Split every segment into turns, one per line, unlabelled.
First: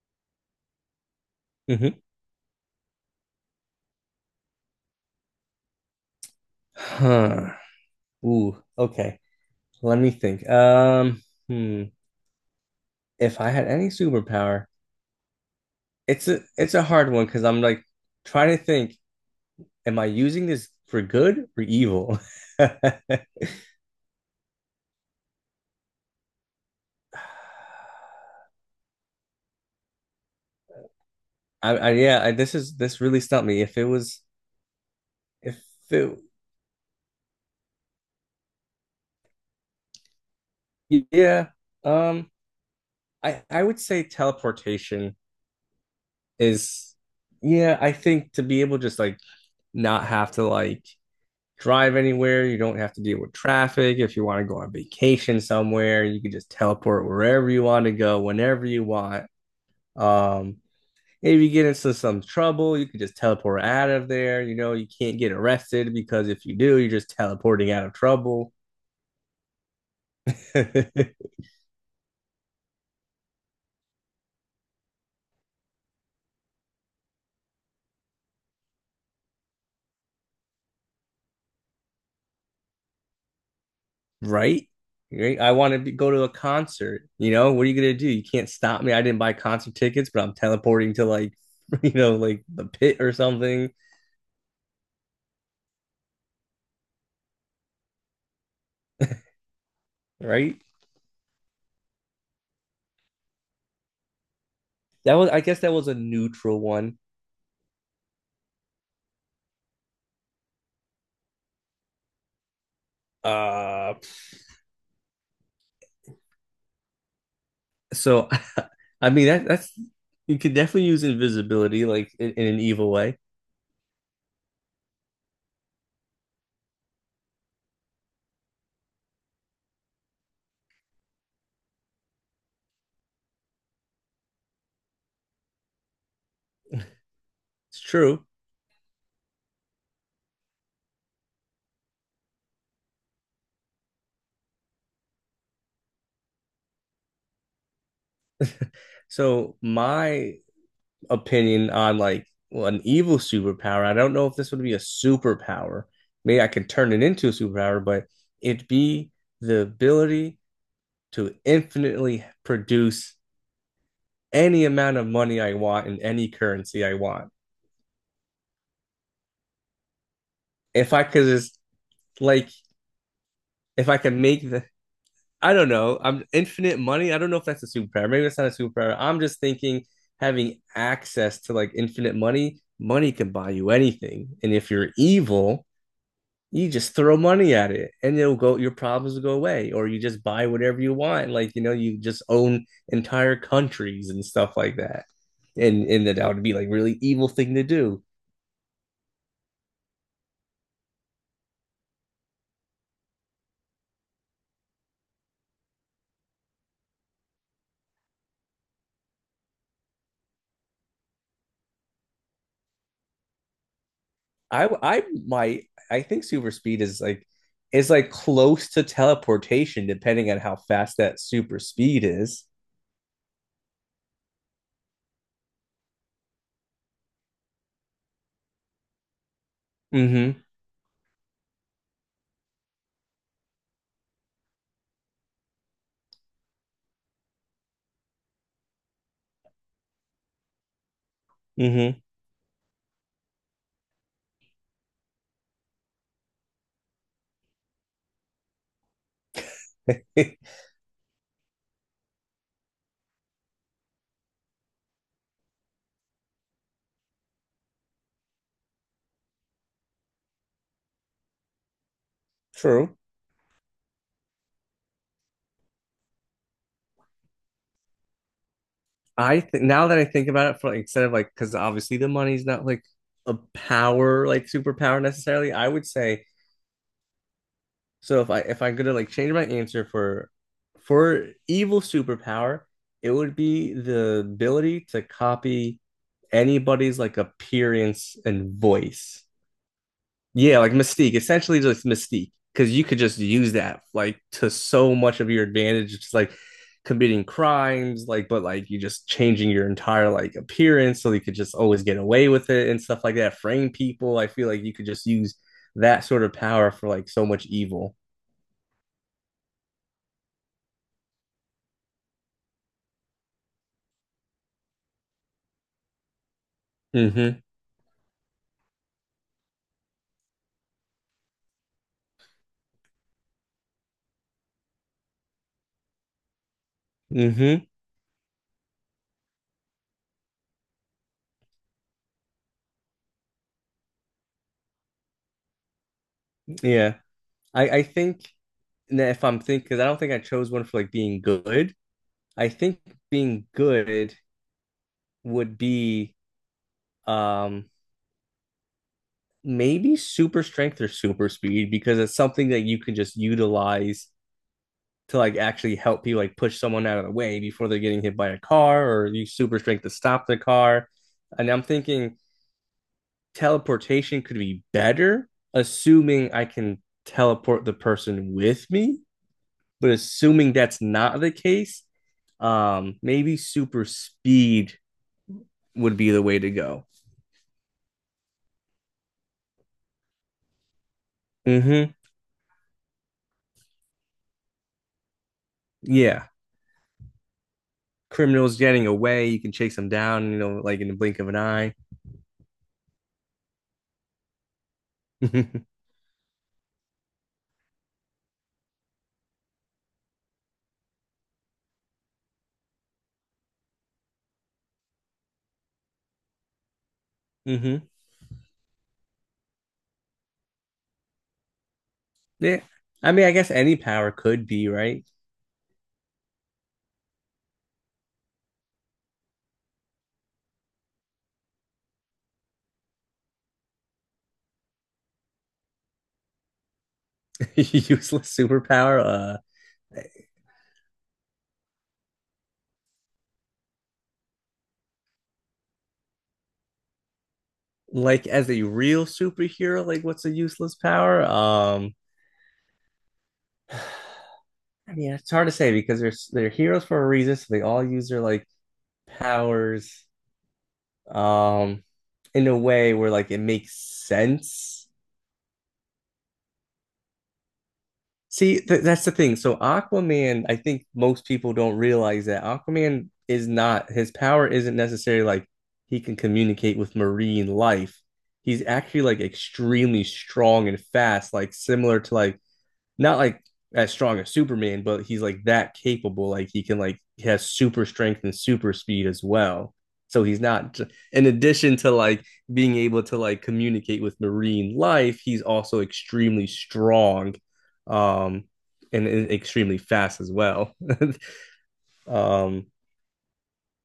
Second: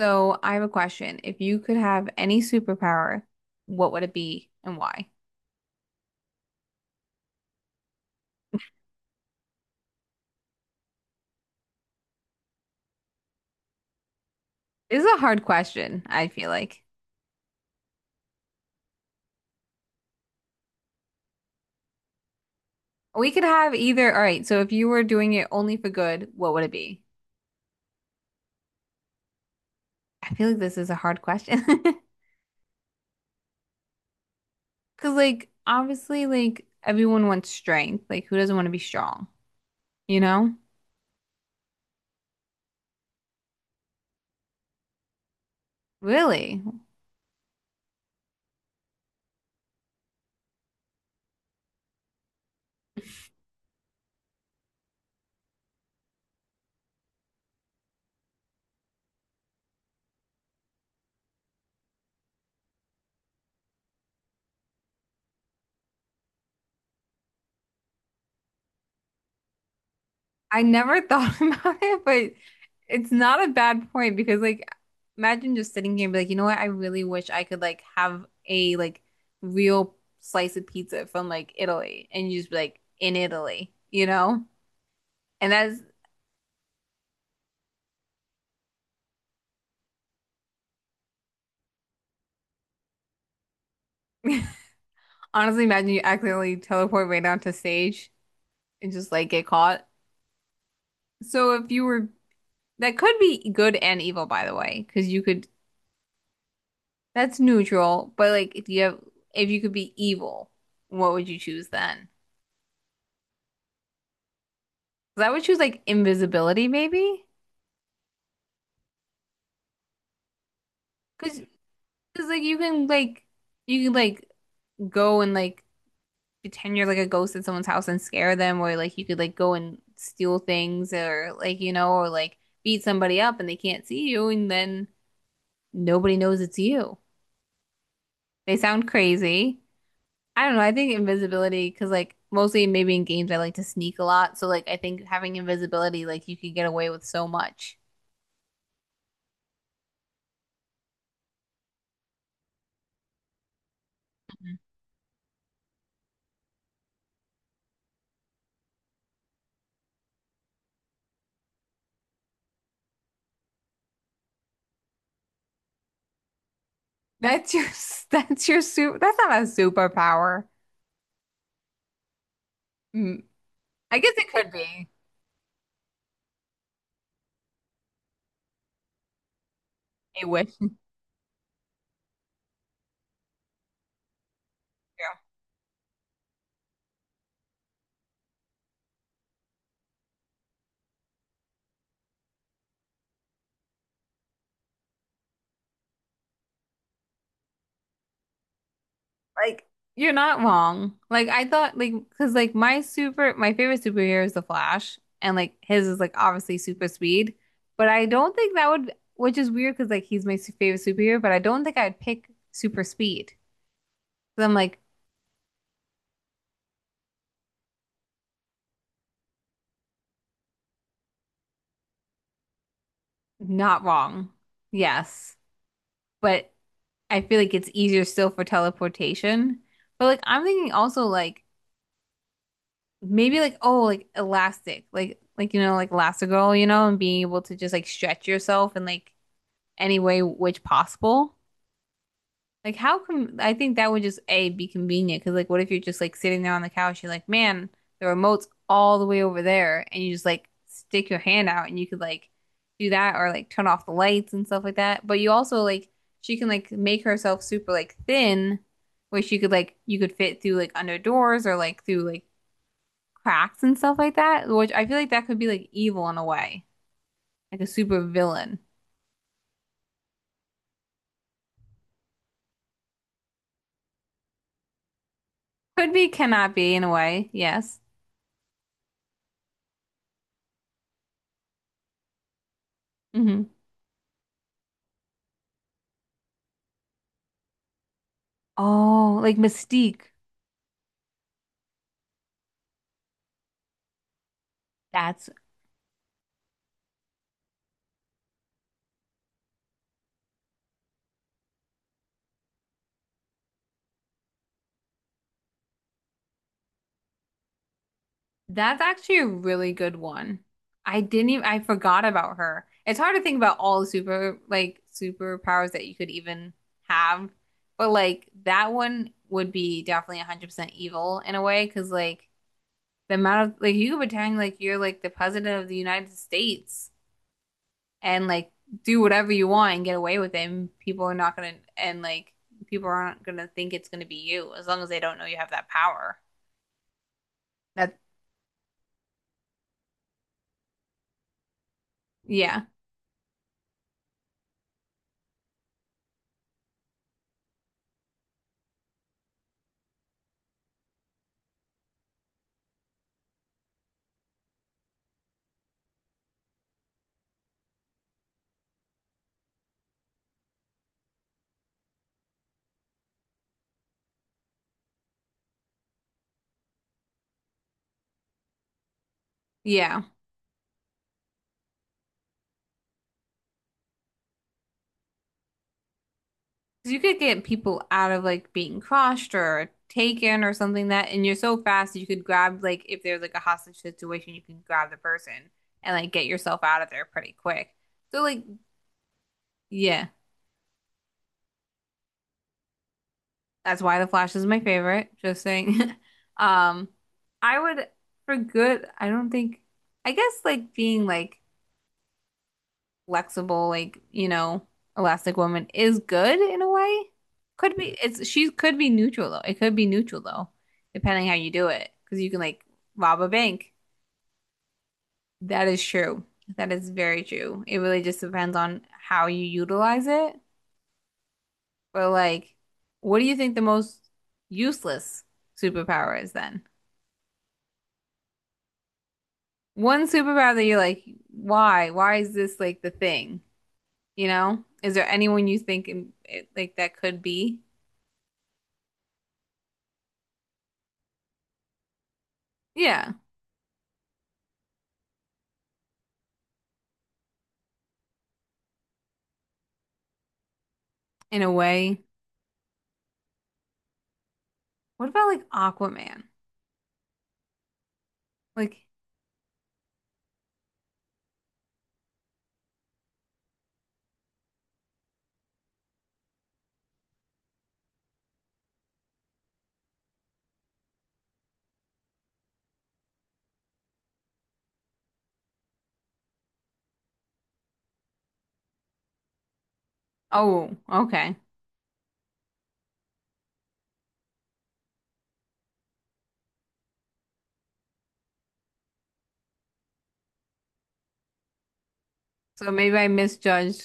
So I have a question. If you could
hmm
have any superpower, what would it be and why?
Huh. Ooh, okay. Let me think. Hmm. If I had any superpower,
This is a hard question, I
it's a
feel
it's
like.
a hard one because I'm like trying to think, am I using this for good or evil? I,
We could have either. All right, so if you were doing it only for good, what would it be? I feel like this is a hard question.
I yeah, this is this really stumped me. If it was
Because, like,
if it
obviously, like, everyone wants strength. Like, who doesn't want to be strong? You know?
yeah, um, I would say teleportation
Really?
is yeah, I think to be able to just like not have to like drive anywhere. You don't have to deal with traffic. If you want to go on vacation somewhere, you can just teleport wherever you want to go, whenever you want. Um, if you get into some trouble, you can just teleport out of there. You know, you can't get arrested because if you do, you're just teleporting out of trouble.
I never thought about it, but it's not a bad point because like imagine just sitting here and be like, you know what? I really wish I could like have a like real slice of pizza from like Italy and you just be like in Italy, you know?
Right? Right?
And
I want to
that's
be, go to a concert. You know, what are you gonna do? You can't stop me. I didn't buy concert tickets, but I'm teleporting to like, you know, like the pit or something,
honestly imagine you accidentally teleport right down to stage and just like get caught.
right?
So if you were that could be good and evil by the way, because
That
you
was, I
could
guess, that was a neutral one.
that's neutral, but like if you could be evil, what would you choose then?
Uh,
'Cause I would choose like invisibility maybe.
so I mean that's you could definitely use
Cause,
invisibility like
'cause, like
in
you
an
can
evil way.
like you can like go and like pretend you're like a ghost at someone's house and scare them or like you could like go and steal things or like beat somebody up and they can't see you and then nobody knows it's you.
It's true.
They sound crazy. I don't know. I think invisibility because like mostly maybe in games I like to sneak a lot. So like I think having invisibility like you could get away with so much.
So my opinion on like well, an evil superpower, I don't know if this
Mhm.
would be a superpower. Maybe I could turn it into a superpower, but it'd be the ability to infinitely produce any amount of money I want in any currency I want.
That's your that's not a superpower.
If I could just like
Mm,
if I
I guess
could
it
make
could
the
be
I don't know. I'm infinite money. I don't know if that's a superpower. Maybe that's not a superpower. I'm just thinking
a wish.
having access to like infinite money, money can buy you anything. And if you're
Yeah,
evil, you just throw money at it and it'll go, your problems will go away. Or you just buy whatever you want. Like, you know, you just own entire countries and stuff like that. And that would be like really evil thing to do.
like you're not wrong. Like I thought, like because like my favorite superhero is the Flash, and like his is like obviously super speed. But I don't think that would, which is weird because like he's my favorite superhero, but I don't think I'd pick super speed. So I'm
I
like
I might I think super speed is like close to teleportation, depending on how fast that super speed is.
not wrong. Yes, but I feel like it's easier still for teleportation. But like
Mm-hmm.
I'm thinking also like maybe like oh like elastic like like Elastigirl and being able to just like stretch yourself in like any way which possible like how come I think that would just A be convenient because like what if you're just like sitting there on the couch you're like man the remote's all the way over there and you just like
Mm-hmm.
stick your hand out and you could like do that or like turn off the lights and stuff like that but you also like she can like make herself super like thin where she could like you could fit through like under doors or like through like
True.
cracks and stuff like that, which I feel like that could be like evil in a way, like a super villain.
I think now that I think about it, for like, instead of like, because obviously the money's not like a power, like superpower necessarily. I would
Could be,
say
cannot be in a way. Yes.
so. If I'm gonna like change my answer for evil superpower, it would
Hmm.
be the ability to copy anybody's like appearance and
Oh,
voice.
like Mystique.
Yeah, like Mystique, essentially just Mystique, because you could just use that like to so much
That's
of your advantage. It's like committing crimes, like but like you just changing your entire like appearance so you could just always get away with it and stuff like that. Frame people, I feel like you could just use that sort of power for like so much evil.
that's actually a really good one. I didn't even I forgot about her. It's hard to think about all the superpowers that you could even have,
Mm-hmm.
but like that one would be definitely 100% evil in a way because like the amount of like you could pretend like you're like the president of the United States
Mm-hmm.
and like do whatever you want and get away with it and people aren't gonna think it's gonna be you as long as they don't know you have that power.
Yeah, I
That
think that if I'm thinking, because I don't think I chose one for like being good. I
yeah.
think being good would be um maybe super strength or super speed because it's something that you can just utilize to like actually help you like push someone out of the way before they're getting hit by a car or use super strength to stop the car. And I'm thinking teleportation could be better, assuming I can teleport the person with me. But
Yeah.
assuming that's not the case, maybe super speed would be the way to go.
'Cause you could get people out of like being crushed or taken or something that and you're so fast
Mm-hmm.
that you could grab like if there's like a hostage situation you can grab the person and like get
Yeah.
yourself out of there pretty quick. So like
Criminals getting away, you can chase them
yeah.
down, you know, like in the blink of an eye.
That's why The Flash is my favorite. Just saying. Um, I would for good, I don't think I guess like being like flexible, like, Elastic Woman is good in a way. Could
Mm-hmm. hmm
be it's she could be neutral though. It could be neutral though, depending how you do it. Because you can
Yeah.
like
I
rob
mean,
a
I guess
bank.
any power could be, right?
That is true. That is very true. It really just depends on how you utilize it. But like, what do you think the most useless superpower is then?
Useless superpower. Uh,
One superpower that you're like, why? Why is this like the thing? You know? Is there anyone you think in, it, like that could be?
like as a real superhero, like what's a useless power?
Yeah,
I mean, it's hard to say because they're heroes for a reason, so they all use their like powers,
in a
um,
way.
in a way where like it makes sense.
What about like Aquaman?
See, th
Like,
that's the thing. So Aquaman, I think most people don't realize that Aquaman is not his power isn't necessarily like he can communicate with marine life. He's actually like extremely strong and fast, like similar to like not like as strong as Superman, but he's like that capable. Like he can like he has super strength and super speed as well. So he's
oh,
not in
okay.
addition to like being able to like communicate with marine life, he's also extremely strong um and extremely fast as well. um
So maybe I misjudged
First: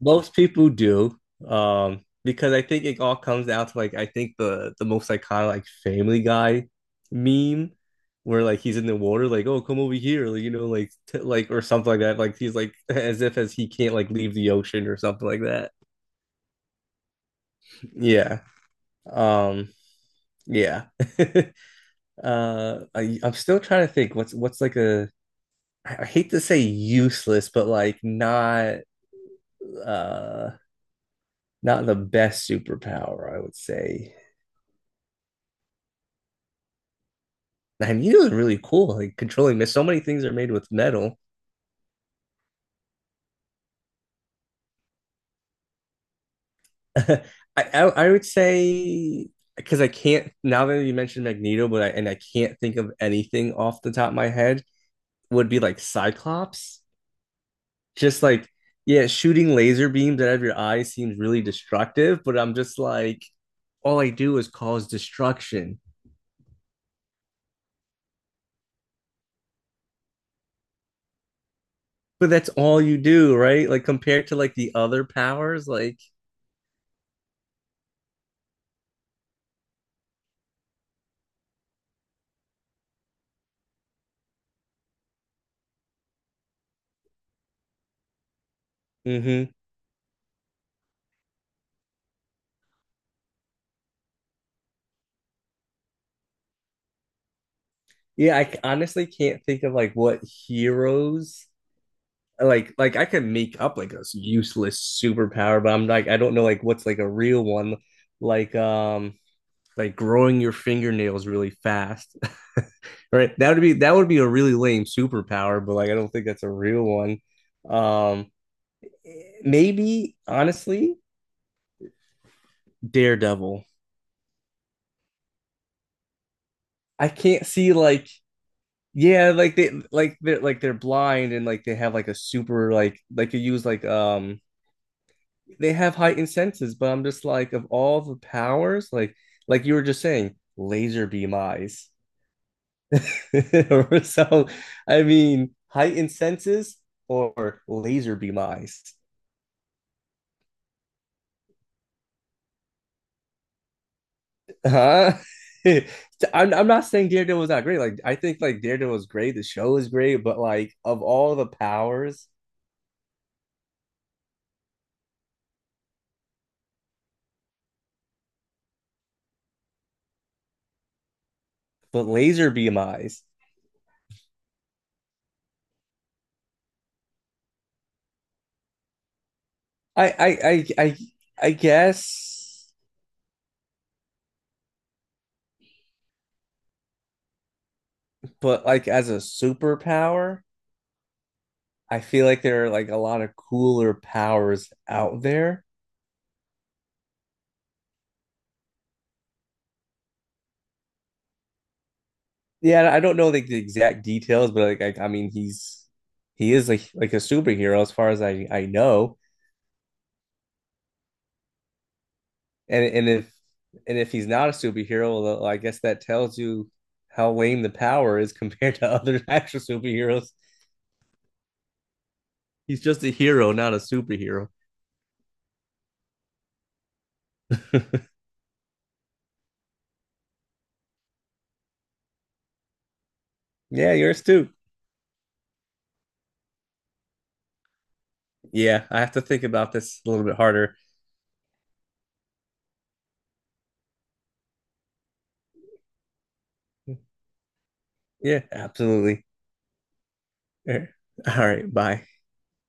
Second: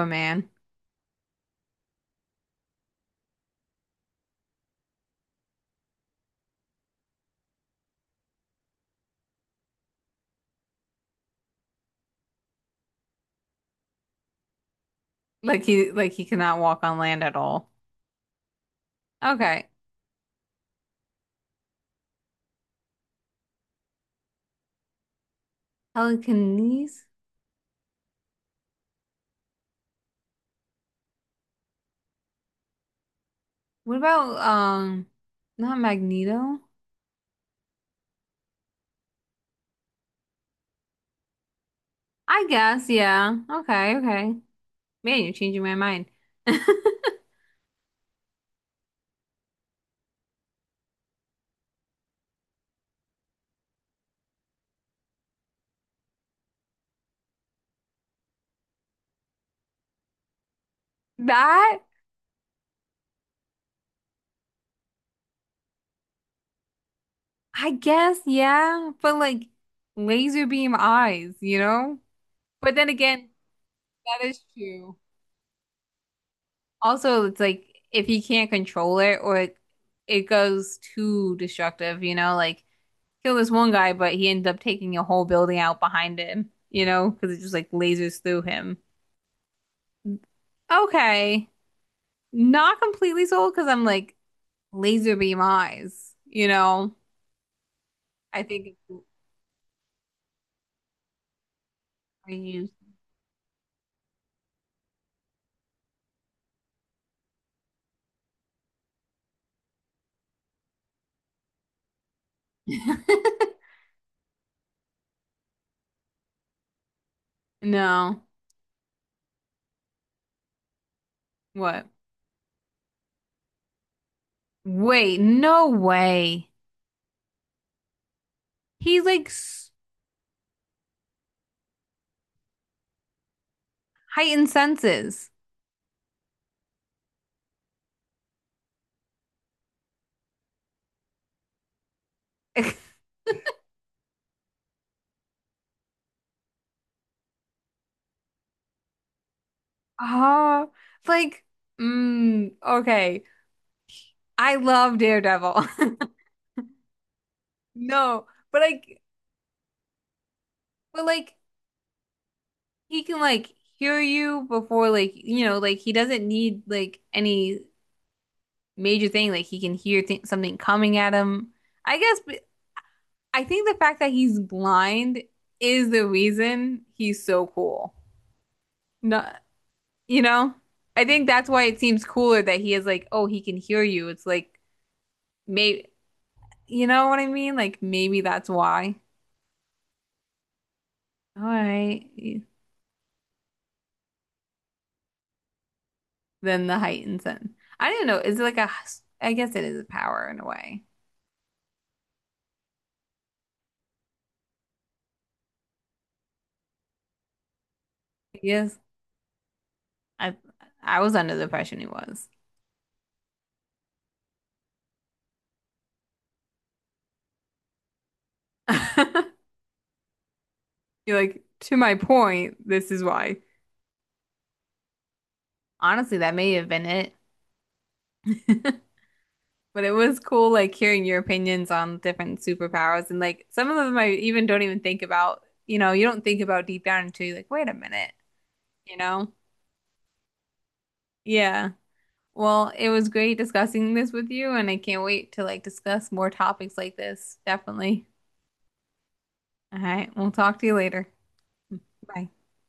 most people do, because I think it all comes down to like I think the most iconic like Family Guy meme where like he's in the water like oh come over here like, you know like t like or something like that like he's like as if as he can't like leave the ocean or something like
Like
that.
he like he cannot walk on land at all.
Yeah.
Okay.
Um yeah. I'm still trying to think what's like a I hate to say
Telekinesis?
useless but like not uh not the best superpower I would
What
say.
about not Magneto?
I needle is really cool. Like controlling mist. So many things are made with metal.
I guess, yeah. Okay, okay. Man, you're changing my mind.
I, I would say because I can't now that you mentioned Magneto, but I and I can't think of anything off the top of my head would be like Cyclops. Just like yeah, shooting laser beams out of your eyes seems really
That
destructive, but I'm just like all I do is cause destruction.
I guess, yeah, but like laser beam eyes, you know?
But that's
But
all
then
you
again,
do, right? Like
that
compared to
is
like the
true.
other powers, like
Also, it's like if he can't control it goes too destructive, you know, like kill this one guy, but he ended up taking a whole building out behind him, you know, because it just like lasers through him.
mm-hmm.
Okay. Not completely sold because I'm like laser beam eyes, you know?
Yeah,
I
I
think it's
honestly can't think of like what heroes
I use.
like I can make up like a useless superpower, but I'm like I don't know like what's like a real one, like um like growing your fingernails really fast, right? That would be a really lame superpower, but like I don't think that's a real one.
No.
Um, Maybe honestly,
What?
Daredevil.
Wait, no way.
I can't see like
He like
yeah like
s-
they like they're blind and like they have like a super like you use like
Heightened senses.
they have heightened senses, but I'm just like of all the powers, like you were just saying, laser beam eyes. So I mean, heightened senses or laser beam eyes.
Oh, like, okay. I love
Huh?
Daredevil.
I'm not saying Daredevil was not great. Like I
No,
think
but
like Daredevil
like,
was great, the show is great, but like of
but like,
all the powers,
he can like hear you before, like, like he doesn't need like any major thing. Like he can hear th something coming at him. I
but
guess, but
laser beam eyes.
I think the fact that he's blind is the reason he's so cool. No.
I
You
I
know,
I I,
I think that's
I
why it seems cooler that
guess,
he is like, oh, he can hear you. It's like, maybe, you know what I mean? Like, maybe that's
but like
why.
as a superpower,
All
I
right.
feel like there are like a lot of cooler powers out there.
Then the heightened sense. I don't know. Is it like a, I guess it is a power in a way.
Yeah, I don't know like the exact details, but like I mean, he's he is like a superhero as far as I
Yes.
know.
I, I was under the impression he was.
And and if and if he's not a superhero, well, well, I guess that tells you how lame the power is compared to other actual superheroes.
You're like, to my point,
He's
this is
just a
why.
hero, not a superhero.
Honestly, that may have been it. But it was cool like hearing your opinions on different superpowers and like some of
Yeah,
them I
you're
even
astute.
don't even think about, you know, you don't think about deep down until you're like, wait a minute,
Yeah,
you
I have to
know?
think about this a little bit harder.
Yeah. Well, it was great discussing this with you and I can't wait to like discuss more topics like this. Definitely.
Yeah, absolutely.
All right. We'll talk to you
All
later.
right, bye.
Bye.